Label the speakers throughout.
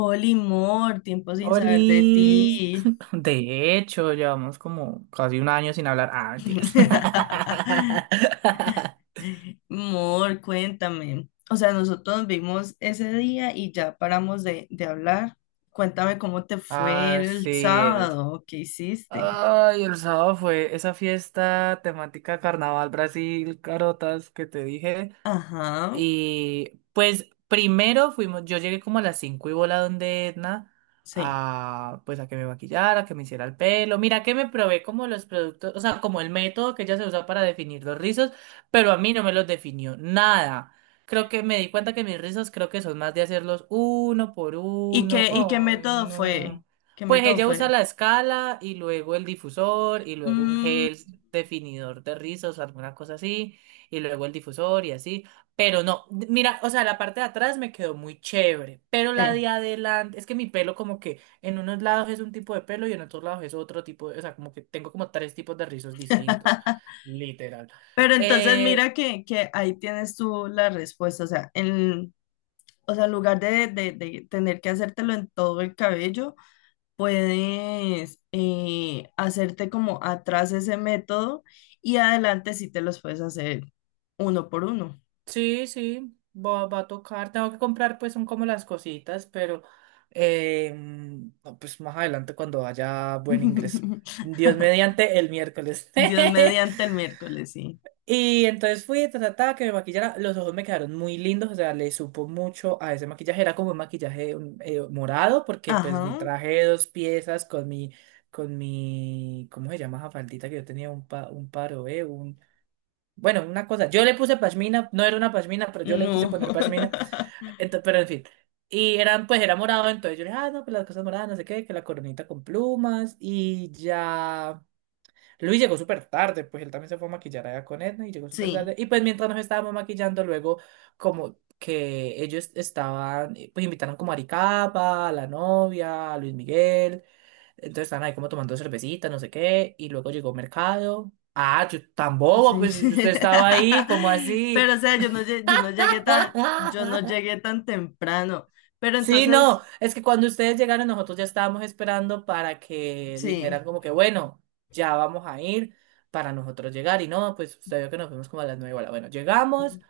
Speaker 1: Oli, Mor, tiempo sin
Speaker 2: Oli,
Speaker 1: saber de ti.
Speaker 2: de hecho, llevamos como casi un año sin hablar. Ah, mentiras.
Speaker 1: Mor, cuéntame. O sea, nosotros nos vimos ese día y ya paramos de hablar. Cuéntame cómo te fue
Speaker 2: Ah,
Speaker 1: el
Speaker 2: sí, el.
Speaker 1: sábado, qué hiciste.
Speaker 2: Ay, el sábado fue esa fiesta temática Carnaval Brasil, carotas, que te dije.
Speaker 1: Ajá,
Speaker 2: Y pues primero fuimos, yo llegué como a las 5 y bola donde Edna
Speaker 1: sí.
Speaker 2: a que me maquillara, a que me hiciera el pelo. Mira que me probé como los productos, o sea, como el método que ella se usa para definir los rizos, pero a mí no me los definió nada. Creo que me di cuenta que mis rizos creo que son más de hacerlos uno por uno.
Speaker 1: Y qué
Speaker 2: Ay,
Speaker 1: método fue?
Speaker 2: no.
Speaker 1: ¿Qué
Speaker 2: Pues
Speaker 1: método
Speaker 2: ella usa
Speaker 1: fue?
Speaker 2: la escala y luego el difusor y luego un
Speaker 1: Mm,
Speaker 2: gel definidor de rizos, alguna cosa así, y luego el difusor y así. Pero no, mira, o sea, la parte de atrás me quedó muy chévere, pero la
Speaker 1: sí.
Speaker 2: de adelante, es que mi pelo como que en unos lados es un tipo de pelo y en otros lados es otro tipo de, o sea, como que tengo como tres tipos de rizos distintos, literal.
Speaker 1: Pero entonces
Speaker 2: Eh,
Speaker 1: mira que ahí tienes tú la respuesta, o sea, en lugar de tener que hacértelo en todo el cabello, puedes hacerte como atrás ese método y adelante sí te los puedes hacer uno por uno.
Speaker 2: sí, sí, va a tocar, tengo que comprar pues son como las cositas, pero no, pues más adelante cuando haya buen ingreso. Dios mediante el miércoles.
Speaker 1: Dios mediante el miércoles, sí.
Speaker 2: Y entonces fui, ta, ta, ta, que me maquillara. Los ojos me quedaron muy lindos, o sea, le supo mucho a ese maquillaje. Era como un maquillaje morado, porque pues mi
Speaker 1: Ajá,
Speaker 2: traje de dos piezas con mi, ¿cómo se llama esa faldita que yo tenía? Un paro, ¿eh? Bueno, una cosa. Yo le puse pashmina, no era una pashmina, pero yo le quise
Speaker 1: no.
Speaker 2: poner pashmina. Entonces, pero en fin. Y eran, pues era morado, entonces yo le dije, ah, no, pues las cosas moradas, no sé qué, que la coronita con plumas y ya. Luis llegó súper tarde, pues él también se fue a maquillar allá con Edna y llegó súper
Speaker 1: Sí,
Speaker 2: tarde. Y pues mientras nos estábamos maquillando, luego como que ellos estaban, pues invitaron como a Aricapa, a la novia, a Luis Miguel. Entonces estaban ahí como tomando cervecita, no sé qué. Y luego llegó Mercado. Ah, yo tan bobo,
Speaker 1: sí.
Speaker 2: pues usted estaba ahí, como así.
Speaker 1: Pero o sea, yo no llegué tan, yo no llegué tan temprano, pero
Speaker 2: Sí, no,
Speaker 1: entonces,
Speaker 2: es que cuando ustedes llegaron nosotros ya estábamos esperando para que
Speaker 1: sí.
Speaker 2: dijeran como que bueno, ya vamos a ir para nosotros llegar y no, pues usted vio que nos fuimos como a las 9, hola, bueno, llegamos,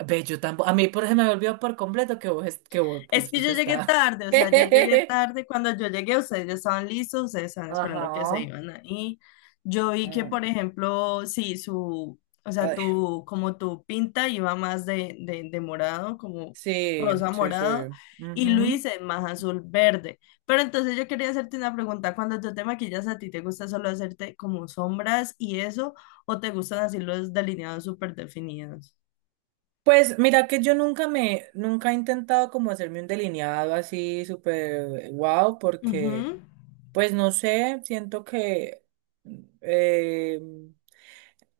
Speaker 2: ve, yo tampoco, a mí por ejemplo me olvidó por completo que vos, es- que vos, que
Speaker 1: Es que
Speaker 2: usted
Speaker 1: yo llegué
Speaker 2: está.
Speaker 1: tarde, o sea, yo llegué tarde. Cuando yo llegué, ustedes ya estaban listos, ustedes estaban
Speaker 2: Ajá.
Speaker 1: esperando que se iban ahí. Yo vi que,
Speaker 2: Mm,
Speaker 1: por ejemplo, sí, o sea,
Speaker 2: ay,
Speaker 1: tu, como tu pinta iba más de morado, como
Speaker 2: sí,
Speaker 1: rosa
Speaker 2: sí, sí.
Speaker 1: morado, y Luis
Speaker 2: Ujú.
Speaker 1: es más azul verde. Pero entonces yo quería hacerte una pregunta. Cuando tú te maquillas, ¿a ti te gusta solo hacerte como sombras y eso, o te gustan así los delineados súper definidos?
Speaker 2: Pues mira que yo nunca he intentado como hacerme un delineado así súper wow, porque
Speaker 1: Ujú,
Speaker 2: pues no sé, siento que eh,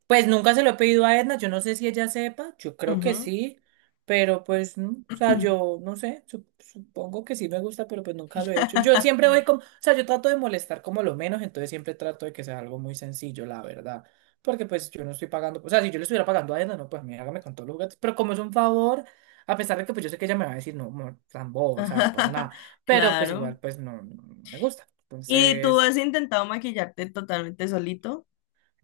Speaker 2: pues nunca se lo he pedido a Edna, yo no sé si ella sepa, yo creo que
Speaker 1: ujú.
Speaker 2: sí, pero pues, no, o sea, yo no sé, supongo que sí me gusta, pero pues nunca lo he hecho. Yo siempre voy como, o sea, yo trato de molestar como lo menos, entonces siempre trato de que sea algo muy sencillo, la verdad, porque pues yo no estoy pagando, o sea, si yo le estuviera pagando a Edna, no, pues mí hágame con todos los gatos pero como es un favor, a pesar de que pues yo sé que ella me va a decir, no, amor, tan bobo, o sea, no pasa nada, pero pues
Speaker 1: Claro.
Speaker 2: igual, pues no, no me gusta,
Speaker 1: ¿Y tú has
Speaker 2: entonces...
Speaker 1: intentado maquillarte totalmente solito?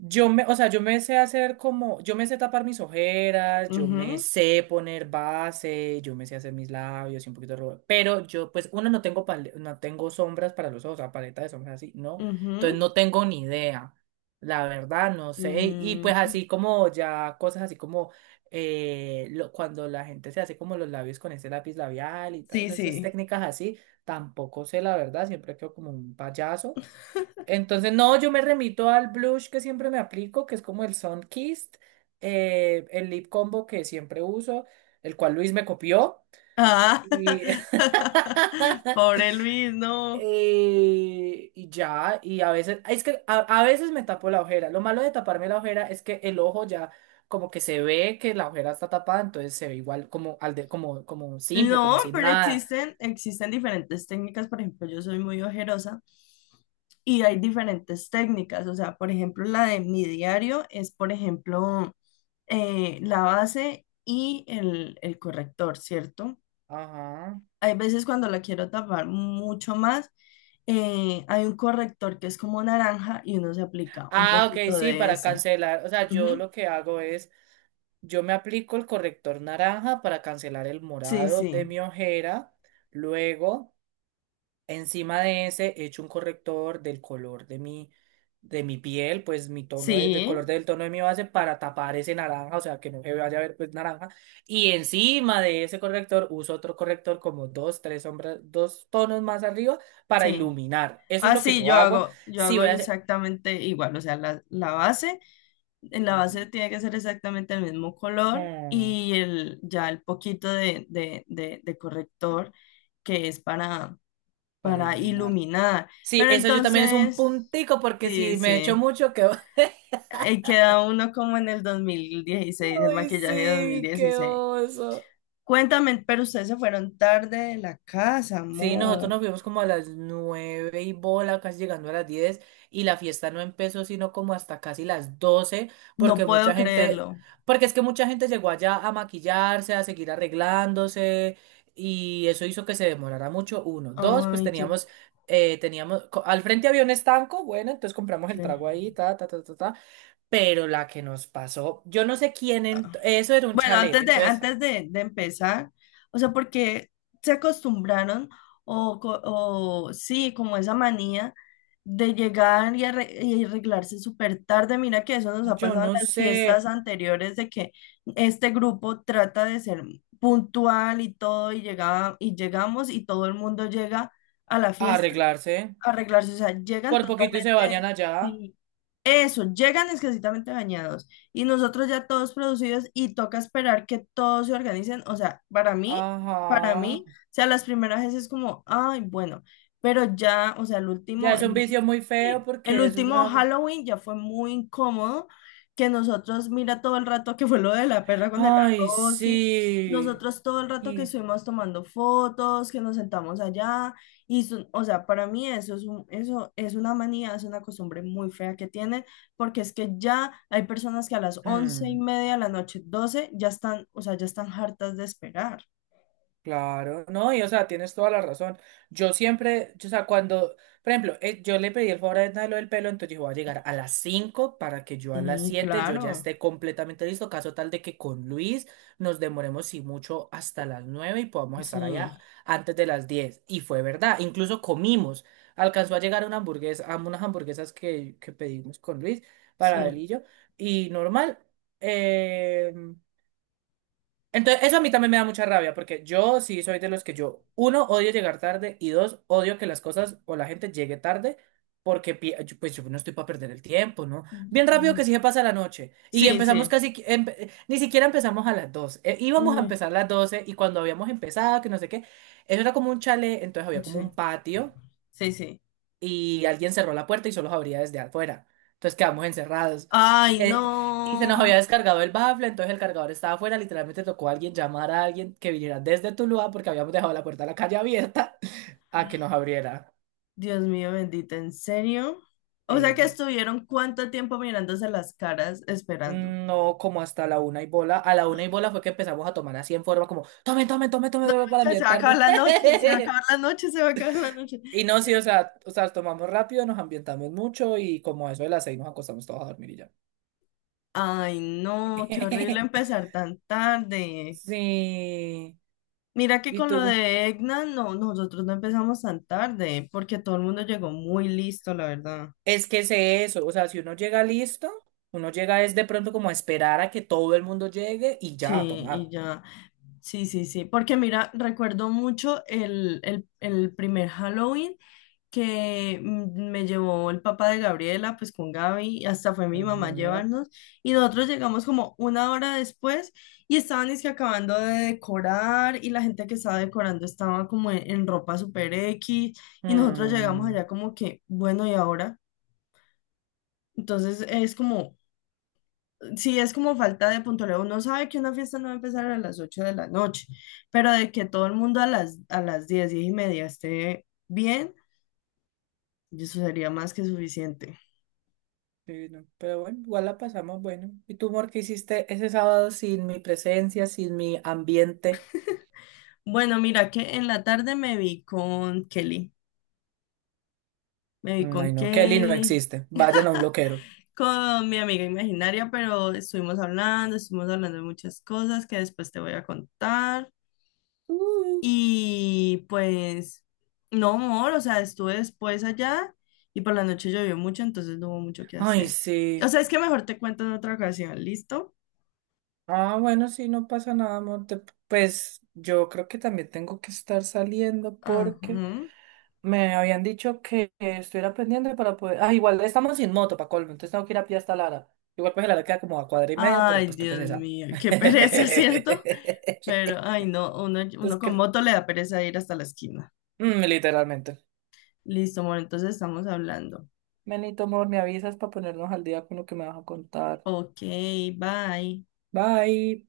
Speaker 2: O sea, yo me sé hacer como, yo me sé tapar mis ojeras, yo me
Speaker 1: Ujú,
Speaker 2: sé poner base, yo me sé hacer mis labios y un poquito de rubor, pero yo, pues, uno, no tengo sombras para los ojos, o sea, paleta de sombras así, ¿no? Entonces
Speaker 1: ujú.
Speaker 2: no tengo ni idea, la verdad, no sé, y,
Speaker 1: Mm,
Speaker 2: pues así como ya cosas así como cuando la gente se hace como los labios con ese lápiz labial y
Speaker 1: sí,
Speaker 2: todas esas
Speaker 1: sí.
Speaker 2: técnicas así, tampoco sé la verdad, siempre quedo como un payaso. Entonces, no, yo me remito al blush que siempre me aplico, que es como el Sun Kissed, el lip combo que siempre uso, el cual Luis me copió.
Speaker 1: Ah,
Speaker 2: Y,
Speaker 1: pobre Luis, no.
Speaker 2: Y ya, y a veces, es que a veces me tapo la ojera. Lo malo de taparme la ojera es que el ojo ya como que se ve que la ojera está tapada, entonces se ve igual como, al de, como simple,
Speaker 1: No,
Speaker 2: como sin
Speaker 1: pero
Speaker 2: nada.
Speaker 1: existen, existen diferentes técnicas. Por ejemplo, yo soy muy ojerosa y hay diferentes técnicas. O sea, por ejemplo, la de mi diario es, por ejemplo, la base y el corrector, ¿cierto?
Speaker 2: Ajá.
Speaker 1: Hay veces cuando la quiero tapar mucho más, hay un corrector que es como naranja y uno se aplica un
Speaker 2: Ah, ok,
Speaker 1: poquito
Speaker 2: sí,
Speaker 1: de
Speaker 2: para
Speaker 1: ese.
Speaker 2: cancelar. O sea, yo
Speaker 1: Ujú.
Speaker 2: lo que hago es... Yo me aplico el corrector naranja para cancelar el
Speaker 1: Sí,
Speaker 2: morado de
Speaker 1: sí,
Speaker 2: mi ojera. Luego, encima de ese, echo un corrector del color de mi piel, pues mi tono del
Speaker 1: sí,
Speaker 2: color del tono de mi base para tapar ese naranja, o sea, que no se vaya a ver pues naranja. Y encima de ese corrector uso otro corrector como dos, tres sombras, dos tonos más arriba para
Speaker 1: sí.
Speaker 2: iluminar. Eso es
Speaker 1: Ah,
Speaker 2: lo que
Speaker 1: sí,
Speaker 2: yo hago.
Speaker 1: yo
Speaker 2: Sí,
Speaker 1: hago
Speaker 2: voy a hacer...
Speaker 1: exactamente igual, o sea, la base, en la
Speaker 2: Ujú.
Speaker 1: base tiene que ser exactamente el mismo color
Speaker 2: Mm,
Speaker 1: y el, ya el poquito de corrector que es
Speaker 2: para
Speaker 1: para
Speaker 2: iluminar.
Speaker 1: iluminar.
Speaker 2: Sí,
Speaker 1: Pero
Speaker 2: eso yo también es un
Speaker 1: entonces,
Speaker 2: puntico porque
Speaker 1: sí,
Speaker 2: si me echo
Speaker 1: sí.
Speaker 2: mucho, quedo.
Speaker 1: Ahí queda uno como en el dos mil dieciséis el
Speaker 2: Ay,
Speaker 1: maquillaje de dos mil
Speaker 2: sí, qué
Speaker 1: dieciséis
Speaker 2: oso.
Speaker 1: Cuéntame, pero ustedes se fueron tarde de la casa,
Speaker 2: Sí, nosotros
Speaker 1: amor.
Speaker 2: nos fuimos como a las 9 y bola, casi llegando a las 10, y la fiesta no empezó sino como hasta casi las 12,
Speaker 1: No
Speaker 2: porque mucha
Speaker 1: puedo
Speaker 2: gente,
Speaker 1: creerlo.
Speaker 2: porque es que mucha gente llegó allá a maquillarse, a seguir arreglándose, y eso hizo que se demorara mucho, uno. Dos, pues
Speaker 1: Ay, qué...
Speaker 2: teníamos, al frente había un estanco, bueno, entonces compramos el
Speaker 1: sí.
Speaker 2: trago ahí, ta, ta, ta, ta, ta. Pero la que nos pasó, yo no sé quién,
Speaker 1: Ah.
Speaker 2: eso era un
Speaker 1: Bueno,
Speaker 2: chalet,
Speaker 1: antes de,
Speaker 2: entonces
Speaker 1: antes de empezar, o sea, porque se acostumbraron o, co- o sí, como esa manía de llegar y, arre- y arreglarse súper tarde. Mira que eso nos ha
Speaker 2: yo
Speaker 1: pasado en
Speaker 2: no
Speaker 1: las fiestas
Speaker 2: sé
Speaker 1: anteriores de que este grupo trata de ser puntual y todo y llegaba, y llegamos y todo el mundo llega a la fiesta
Speaker 2: arreglarse.
Speaker 1: arreglarse, o sea, llegan
Speaker 2: Por poquito y se bañan
Speaker 1: totalmente,
Speaker 2: allá.
Speaker 1: sí, eso, llegan exquisitamente bañados y nosotros ya todos producidos y toca esperar que todos se organicen, o sea, para
Speaker 2: Ajá.
Speaker 1: mí, o sea, las primeras veces es como, ay, bueno, pero ya, o sea,
Speaker 2: Ya es
Speaker 1: el
Speaker 2: un
Speaker 1: último,
Speaker 2: vicio muy feo
Speaker 1: sí, el
Speaker 2: porque eso es
Speaker 1: último
Speaker 2: una...
Speaker 1: Halloween ya fue muy incómodo, que nosotros, mira todo el rato que fue lo de la perra con el
Speaker 2: Ay,
Speaker 1: arroz, sí.
Speaker 2: sí.
Speaker 1: Nosotros todo el rato que
Speaker 2: Y...
Speaker 1: estuvimos tomando fotos, que nos sentamos allá, o sea, para mí eso es un, eso es una manía, es una costumbre muy fea que tienen, porque es que ya hay personas que a las once
Speaker 2: hmm.
Speaker 1: y media de la noche, 12, ya están, o sea, ya están hartas de esperar.
Speaker 2: Claro, no, y o sea, tienes toda la razón. Yo siempre, yo, o sea, cuando, por ejemplo, yo le pedí el favor a Edna de lo del pelo, entonces dijo voy a llegar a las 5 para que yo a las
Speaker 1: Sí,
Speaker 2: 7 yo ya
Speaker 1: claro,
Speaker 2: esté completamente listo, caso tal de que con Luis nos demoremos si mucho hasta las 9 y podamos
Speaker 1: sí,
Speaker 2: estar allá antes de las 10. Y fue verdad, incluso comimos. Alcanzó a llegar una hamburguesa, a unas hamburguesas que pedimos con Luis para él
Speaker 1: sí.
Speaker 2: y yo, y normal. em, entonces, eso a mí también me da mucha rabia, porque yo sí soy de los que yo, uno, odio llegar tarde y dos, odio que las cosas o la gente llegue tarde porque pi- yo- pues yo no estoy para perder el tiempo, ¿no? Bien rápido
Speaker 1: Mm,
Speaker 2: que sí se pasa la noche y
Speaker 1: sí,
Speaker 2: empezamos
Speaker 1: sí,
Speaker 2: casi, ni siquiera empezamos a las 2 íbamos a
Speaker 1: uy,
Speaker 2: empezar a las 12 y cuando habíamos empezado, que no sé qué, eso era como un chalet, entonces había como
Speaker 1: sí,
Speaker 2: un patio
Speaker 1: sí, sí.
Speaker 2: y alguien cerró la puerta y solo se abría desde afuera. Entonces quedamos encerrados.
Speaker 1: Ay,
Speaker 2: Y, eh, y se nos había
Speaker 1: no,
Speaker 2: descargado el bafle, entonces el cargador estaba afuera. Literalmente tocó a alguien llamar a alguien que viniera desde Tuluá porque habíamos dejado la puerta de la calle abierta a que nos abriera.
Speaker 1: Dios mío bendito, ¿en serio? O sea que
Speaker 2: Sí.
Speaker 1: estuvieron cuánto tiempo mirándose las caras esperando.
Speaker 2: No, como hasta la 1 y bola. A la 1 y bola fue que empezamos a tomar así en forma como, tomen, tomen, tomen, tomen tomen", para
Speaker 1: Noche, se va a acabar
Speaker 2: ambientarnos.
Speaker 1: la noche, se va a acabar la noche, se va a acabar la noche.
Speaker 2: Y no, sí, o sea, tomamos rápido, nos ambientamos mucho y como a eso de las 6 nos acostamos todos a dormir y ya.
Speaker 1: Ay, no, qué horrible empezar tan tarde.
Speaker 2: Sí.
Speaker 1: Mira que
Speaker 2: ¿Y
Speaker 1: con lo
Speaker 2: tú?
Speaker 1: de Egna, no, nosotros no empezamos tan tarde, porque todo el mundo llegó muy listo, la verdad.
Speaker 2: Es que sé eso, o sea, si uno llega listo, uno llega es de pronto como a esperar a que todo el mundo llegue y ya a
Speaker 1: Sí, y
Speaker 2: tomar.
Speaker 1: ya. Sí, sí, sí. Porque mira, recuerdo mucho el primer Halloween. Que mm, me llevó el papá de Gabriela, pues con Gaby, y hasta fue mi mamá a
Speaker 2: Ujú.
Speaker 1: llevarnos, y nosotros llegamos como una hora después y estaban es que acabando de decorar y la gente que estaba decorando estaba como en ropa super X y nosotros llegamos
Speaker 2: Mm,
Speaker 1: allá como que, bueno, ¿y ahora? Entonces es como... Sí, es como falta de puntualidad. Uno sabe que una fiesta no va a empezar a las 8 de la noche, pero de que todo el mundo a las 10, 10:30 esté bien, eso sería más que suficiente.
Speaker 2: sí, no, pero bueno, igual la pasamos bueno. ¿Y tú, amor, qué hiciste ese sábado sin mi presencia, sin mi ambiente?
Speaker 1: Bueno, mira que en la tarde me vi con Kelly, me vi
Speaker 2: Mm, ay,
Speaker 1: con
Speaker 2: no, Kelly no
Speaker 1: Kelly,
Speaker 2: existe. Vayan a un loquero.
Speaker 1: con mi amiga imaginaria, pero estuvimos hablando de muchas cosas que después te voy a contar.
Speaker 2: Uh.
Speaker 1: Y pues, no, amor, o sea, estuve después allá y por la noche llovió mucho, entonces no hubo mucho que
Speaker 2: Ay,
Speaker 1: hacer. O
Speaker 2: sí.
Speaker 1: sea, es que mejor te cuento en otra ocasión, ¿listo?
Speaker 2: Ah, bueno, sí, no pasa nada, amor. Te- Pues yo creo que también tengo que estar saliendo
Speaker 1: Ajá.
Speaker 2: porque me habían dicho que estuviera pendiente para poder. Ah, igual estamos sin moto para colmo, entonces tengo que ir a pie hasta Lara. Igual pues Lara queda como a cuadra y media, pero
Speaker 1: Ay,
Speaker 2: pues qué
Speaker 1: Dios
Speaker 2: pereza.
Speaker 1: mío, qué pereza, ¿cierto? Pero,
Speaker 2: Entonces,
Speaker 1: ay, no, uno, uno con
Speaker 2: cre-
Speaker 1: moto le da pereza ir hasta la esquina.
Speaker 2: Mm, literalmente.
Speaker 1: Listo, amor, entonces estamos hablando.
Speaker 2: Benito, amor, me avisas para ponernos al día con lo que me vas a contar.
Speaker 1: Ok, bye.
Speaker 2: Bye.